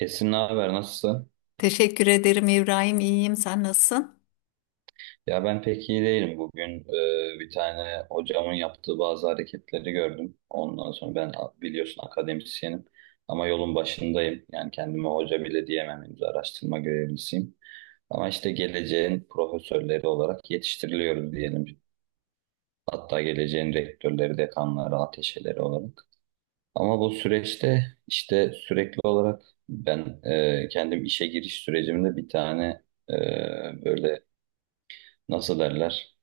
Esin ne haber nasılsın? Teşekkür ederim İbrahim. İyiyim. Sen nasılsın? Ya ben pek iyi değilim bugün. Bir tane hocamın yaptığı bazı hareketleri gördüm. Ondan sonra biliyorsun akademisyenim ama yolun başındayım. Yani kendime hoca bile diyemem henüz araştırma görevlisiyim. Ama işte geleceğin profesörleri olarak yetiştiriliyoruz diyelim. Hatta geleceğin rektörleri, dekanları, ateşeleri olarak. Ama bu süreçte işte sürekli olarak ben kendim işe giriş sürecimde bir tane e, böyle nasıl derler?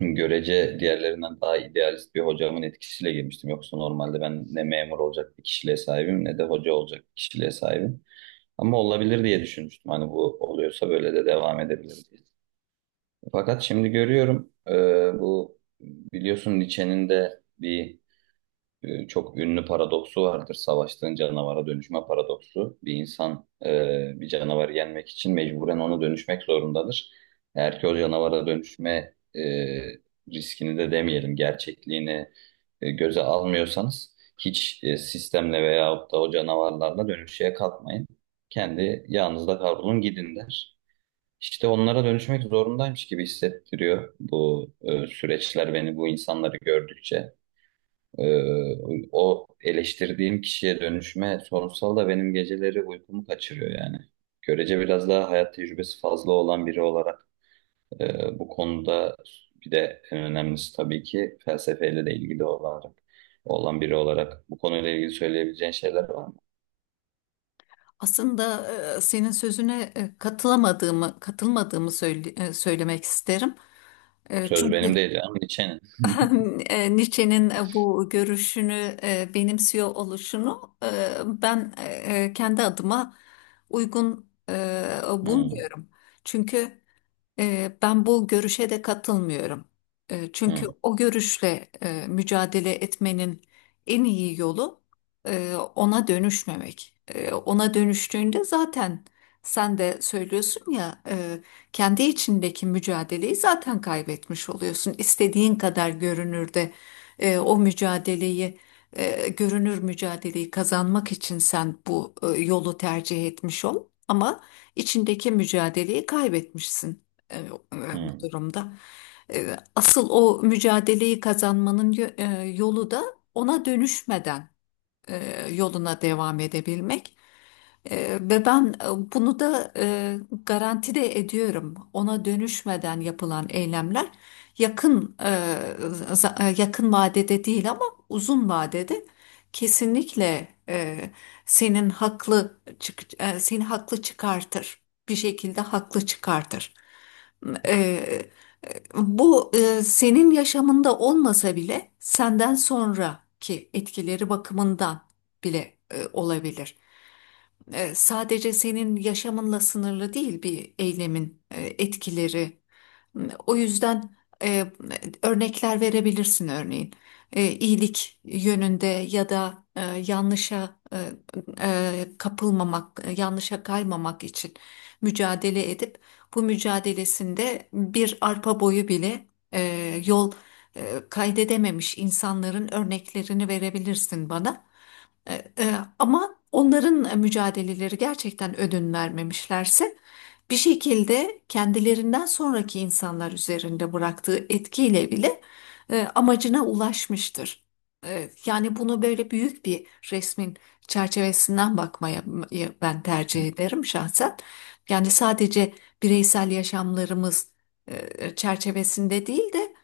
Görece diğerlerinden daha idealist bir hocamın etkisiyle girmiştim. Yoksa normalde ben ne memur olacak bir kişiliğe sahibim ne de hoca olacak bir kişiliğe sahibim. Ama olabilir diye düşünmüştüm. Hani bu oluyorsa böyle de devam edebilir diye. Fakat şimdi görüyorum bu biliyorsun Nietzsche'nin de bir çok ünlü paradoksu vardır. Savaştığın canavara dönüşme paradoksu. Bir insan bir canavarı yenmek için mecburen ona dönüşmek zorundadır. Eğer ki o canavara dönüşme riskini de demeyelim, gerçekliğini göze almıyorsanız hiç sistemle veyahut da o canavarlarla dönüşmeye kalkmayın. Kendi yağınızda kavrulun gidin der. İşte onlara dönüşmek zorundaymış gibi hissettiriyor bu süreçler beni bu insanları gördükçe. O eleştirdiğim kişiye dönüşme sorunsal da benim geceleri uykumu kaçırıyor yani. Görece biraz daha hayat tecrübesi fazla olan biri olarak bu konuda bir de en önemlisi tabii ki felsefeyle de ilgili olarak olan biri olarak bu konuyla ilgili söyleyebileceğin şeyler var mı? Aslında senin sözüne katılmadığımı söylemek isterim. E, Söz Çünkü benim değil canım, Nietzsche'nin. Nietzsche'nin bu görüşünü benimsiyor oluşunu kendi adıma uygun Hı, bulmuyorum. Çünkü Ben bu görüşe de katılmıyorum. Çünkü hı, o görüşle mücadele etmenin en iyi yolu ona dönüşmemek. Ona dönüştüğünde zaten sen de söylüyorsun ya, kendi içindeki mücadeleyi zaten kaybetmiş oluyorsun. İstediğin kadar görünür de o mücadeleyi görünür mücadeleyi kazanmak için sen bu yolu tercih etmiş ol ama içindeki mücadeleyi kaybetmişsin e, e, bu hı, durumda. Asıl o mücadeleyi kazanmanın yolu da ona dönüşmeden yoluna devam edebilmek. Ve ben bunu da garanti de ediyorum. Ona dönüşmeden yapılan eylemler yakın e, za- e, yakın vadede değil ama uzun vadede kesinlikle seni haklı çıkartır. Bir şekilde haklı çıkartır. E, Bu senin yaşamında olmasa bile senden sonraki etkileri bakımından bile olabilir, sadece senin yaşamınla sınırlı değil bir eylemin etkileri. O yüzden e, örnekler verebilirsin örneğin. İyilik yönünde ya da yanlışa kapılmamak, yanlışa kaymamak için mücadele edip bu mücadelesinde bir arpa boyu bile e, yol kaydedememiş insanların örneklerini verebilirsin bana. Ama onların mücadeleleri gerçekten ödün vermemişlerse bir şekilde kendilerinden sonraki insanlar üzerinde bıraktığı etkiyle bile amacına ulaşmıştır. Yani bunu böyle büyük bir resmin çerçevesinden bakmaya ben hı, tercih ederim şahsen. Yani sadece bireysel yaşamlarımız çerçevesinde değil de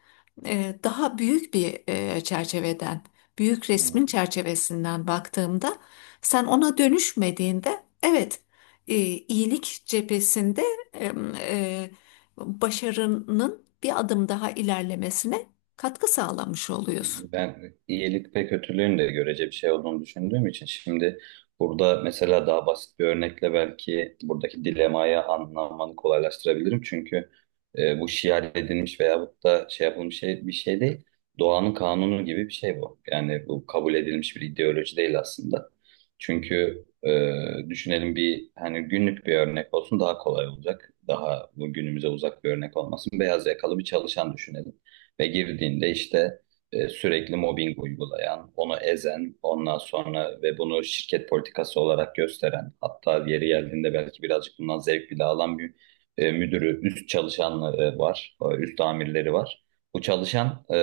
daha büyük bir çerçeveden, büyük resmin çerçevesinden baktığımda sen ona dönüşmediğinde evet, iyilik cephesinde e, e, başarının bir adım daha ilerlemesine katkı sağlamış oluyorsun. ben iyilik ve kötülüğün de görece bir şey olduğunu düşündüğüm için şimdi burada mesela daha basit bir örnekle belki buradaki dilemayı anlamanı kolaylaştırabilirim. Çünkü bu şiar edilmiş veyahut da şey yapılmış şey, bir şey değil. Doğanın kanunu gibi bir şey bu. Yani bu kabul edilmiş bir ideoloji değil aslında. Çünkü düşünelim bir hani günlük bir örnek olsun daha kolay olacak. Daha bu günümüze uzak bir örnek olmasın. Beyaz yakalı bir çalışan düşünelim ve girdiğinde işte sürekli mobbing uygulayan, onu ezen, ondan sonra ve bunu şirket politikası olarak gösteren, hatta yeri geldiğinde belki birazcık bundan zevk bile alan bir müdürü, üst çalışanları var, üst amirleri var. Bu çalışan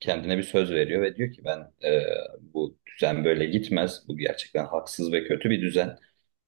kendine bir söz veriyor ve diyor ki ben bu düzen böyle gitmez. Bu gerçekten haksız ve kötü bir düzen.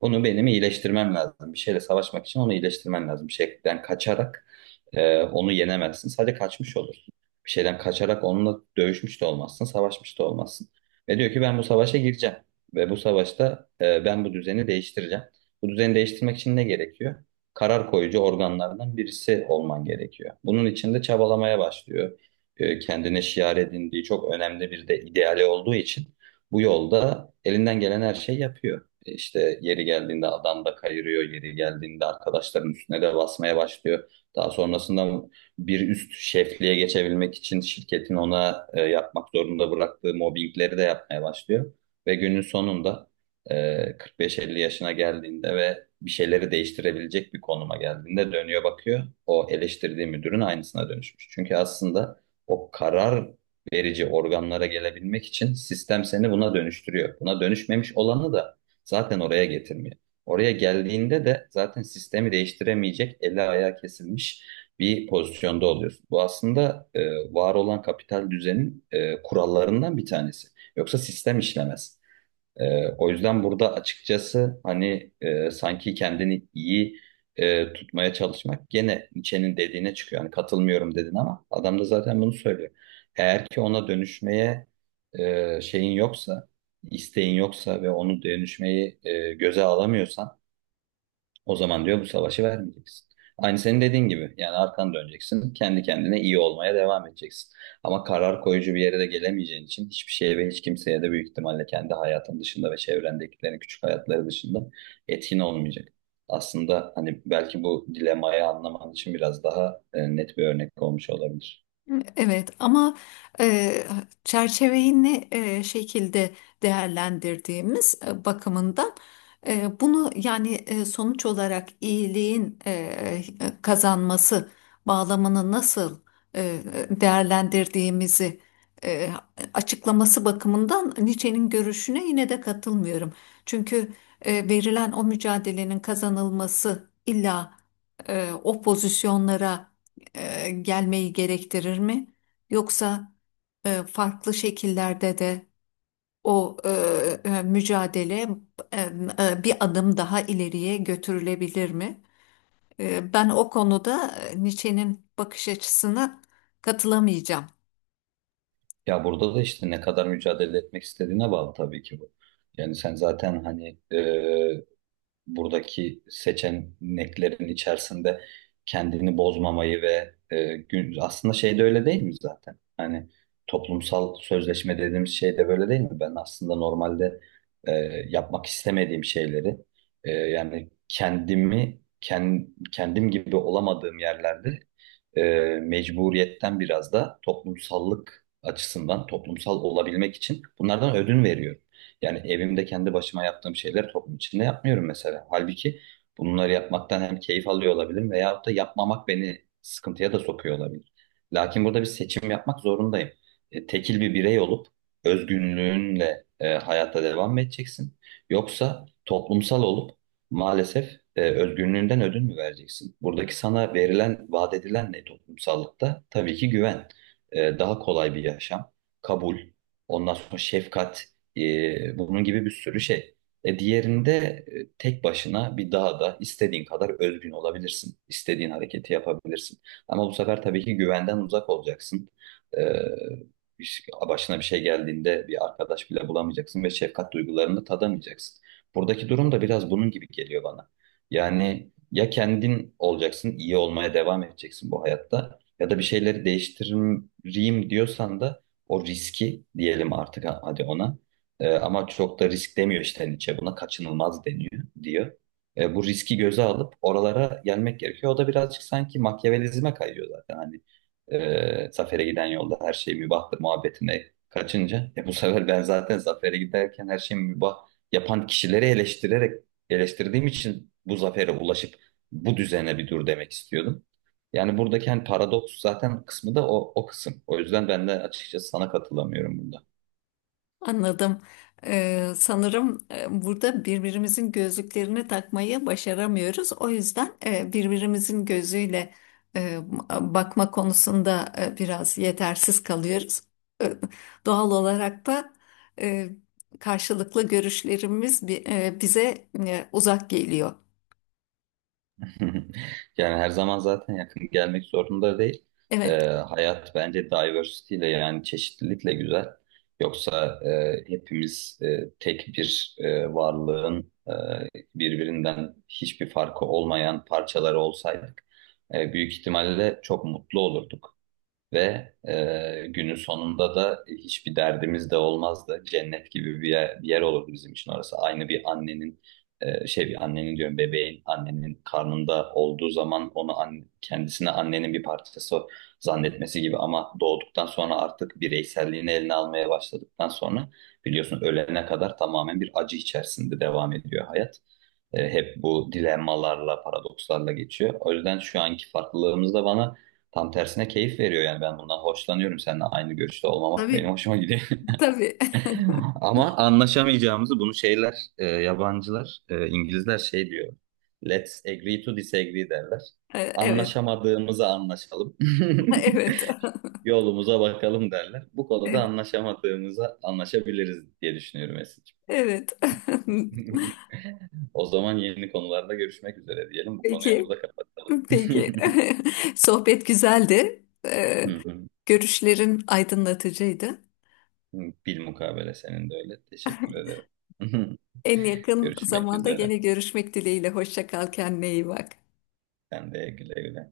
Onu benim iyileştirmem lazım. Bir şeyle savaşmak için onu iyileştirmen lazım. Bir şeyden kaçarak onu yenemezsin. Sadece kaçmış olursun. Bir şeyden kaçarak onunla dövüşmüş de olmazsın, savaşmış da olmazsın. Ve diyor ki ben bu savaşa gireceğim. Ve bu savaşta ben bu düzeni değiştireceğim. Bu düzeni değiştirmek için ne gerekiyor? Karar koyucu organlardan birisi olman gerekiyor. Bunun için de çabalamaya başlıyor kendine şiar edindiği çok önemli bir de ideali olduğu için bu yolda elinden gelen her şeyi yapıyor. İşte yeri geldiğinde adam da kayırıyor, yeri geldiğinde arkadaşların üstüne de basmaya başlıyor. Daha sonrasında bir üst şefliğe geçebilmek için şirketin ona yapmak zorunda bıraktığı mobbingleri de yapmaya başlıyor. Ve günün sonunda e, 45-50 yaşına geldiğinde ve bir şeyleri değiştirebilecek bir konuma geldiğinde dönüyor bakıyor. O eleştirdiği müdürün aynısına dönüşmüş. Çünkü aslında o karar verici organlara gelebilmek için sistem seni buna dönüştürüyor. Buna dönüşmemiş olanı da zaten oraya getirmiyor. Oraya geldiğinde de zaten sistemi değiştiremeyecek, eli ayağı kesilmiş bir pozisyonda oluyorsun. Bu aslında var olan kapital düzenin kurallarından bir tanesi. Yoksa sistem işlemez. O yüzden burada açıkçası hani sanki kendini iyi tutmaya çalışmak gene Nietzsche'nin dediğine çıkıyor. Yani katılmıyorum dedin ama adam da zaten bunu söylüyor. Eğer ki ona dönüşmeye şeyin yoksa, isteğin yoksa ve onu dönüşmeyi göze alamıyorsan o zaman diyor bu savaşı vermeyeceksin. Aynı senin dediğin gibi. Yani arkan döneceksin. Kendi kendine iyi olmaya devam edeceksin. Ama karar koyucu bir yere de gelemeyeceğin için hiçbir şeye ve hiç kimseye de büyük ihtimalle kendi hayatın dışında ve çevrendekilerin küçük hayatları dışında etkin olmayacak. Aslında hani belki bu dilemayı anlaman için biraz daha net bir örnek olmuş olabilir. Evet ama e, çerçeveyi ne şekilde değerlendirdiğimiz bakımından bunu yani sonuç olarak iyiliğin kazanması bağlamını nasıl e, değerlendirdiğimizi e, açıklaması bakımından Nietzsche'nin görüşüne yine de katılmıyorum. Çünkü verilen o mücadelenin kazanılması illa o pozisyonlara gelmeyi gerektirir mi? Yoksa farklı şekillerde de o mücadele e, bir adım daha ileriye götürülebilir mi? Ben o konuda Nietzsche'nin bakış açısına katılamayacağım. Ya burada da işte ne kadar mücadele etmek istediğine bağlı tabii ki bu. Yani sen zaten hani buradaki seçeneklerin içerisinde kendini bozmamayı ve aslında şey de öyle değil mi zaten? Hani toplumsal sözleşme dediğimiz şey de böyle değil mi? Ben aslında normalde e, yapmak istemediğim şeyleri yani kendim gibi olamadığım yerlerde e, mecburiyetten biraz da toplumsallık açısından toplumsal olabilmek için bunlardan ödün veriyorum. Yani evimde kendi başıma yaptığım şeyleri toplum içinde yapmıyorum mesela. Halbuki bunları yapmaktan hem keyif alıyor olabilirim veyahut da yapmamak beni sıkıntıya da sokuyor olabilir. Lakin burada bir seçim yapmak zorundayım. Tekil bir birey olup özgünlüğünle hayatta devam mı edeceksin? Yoksa toplumsal olup maalesef özgünlüğünden ödün mü vereceksin? Buradaki sana verilen, vaat edilen ne toplumsallıkta? Tabii ki güven, daha kolay bir yaşam, kabul, ondan sonra şefkat. Bunun gibi bir sürü şey. Diğerinde tek başına bir dağda istediğin kadar özgün olabilirsin. İstediğin hareketi yapabilirsin. Ama bu sefer tabii ki güvenden uzak olacaksın. Ee, Başına bir şey geldiğinde bir arkadaş bile bulamayacaksın ve şefkat duygularını tadamayacaksın. Buradaki durum da biraz bunun gibi geliyor bana. Yani ya kendin olacaksın, iyi olmaya devam edeceksin bu hayatta ya da bir şeyleri değiştireyim diyorsan da o riski diyelim artık hadi ona. Ama çok da risk demiyor işte Nietzsche buna kaçınılmaz deniyor diyor. Bu riski göze alıp oralara gelmek gerekiyor. O da birazcık sanki Machiavellizme kayıyor zaten. Hani zafere giden yolda her şey mübahtır muhabbetine kaçınca bu sefer ben zaten zafere giderken her şeyi mübah yapan kişileri eleştirerek eleştirdiğim için bu zafere ulaşıp bu düzene bir dur demek istiyordum. Yani buradaki hani paradoks zaten kısmı da o kısım. O yüzden ben de açıkçası sana katılamıyorum bunda. Anladım. Sanırım burada birbirimizin gözlüklerini takmayı başaramıyoruz. O yüzden birbirimizin gözüyle e, bakma konusunda biraz yetersiz kalıyoruz. E, Doğal olarak da e, karşılıklı görüşlerimiz bize uzak geliyor. Yani her zaman zaten yakın gelmek zorunda değil. Evet, Hayat bence diversity ile yani çeşitlilikle güzel. Yoksa hepimiz tek bir varlığın birbirinden hiçbir farkı olmayan parçaları olsaydık büyük ihtimalle çok mutlu olurduk. Ve günün sonunda da hiçbir derdimiz de olmazdı. Cennet gibi bir yer olurdu bizim için orası. Aynı bir annenin bir annenin diyorum bebeğin annenin karnında olduğu zaman kendisine annenin bir parçası zannetmesi gibi ama doğduktan sonra artık bireyselliğini eline almaya başladıktan sonra biliyorsun ölene kadar tamamen bir acı içerisinde devam ediyor hayat. Hep bu dilemmalarla, paradokslarla geçiyor. O yüzden şu anki farklılığımız da bana tam tersine keyif veriyor. Yani ben bundan hoşlanıyorum. Seninle aynı görüşte olmamak benim tabii, hoşuma gidiyor. tabii. Ama anlaşamayacağımızı bunu yabancılar, İngilizler şey diyor. Let's agree to disagree derler. Evet. Anlaşamadığımızı anlaşalım. Evet. Yolumuza bakalım derler. Bu konuda anlaşamadığımıza anlaşabiliriz diye düşünüyorum Esin'ciğim. Evet. O zaman yeni konularda görüşmek üzere diyelim. Bu konuyu Peki. burada kapatalım. Peki. Sohbet güzeldi. Hı hı. Görüşlerin aydınlatıcıydı. Bilmukabele senin de öyle. Teşekkür ederim. En yakın Görüşmek zamanda üzere. gene görüşmek dileğiyle. Hoşça kal, kendine iyi bak. Sen de güle güle.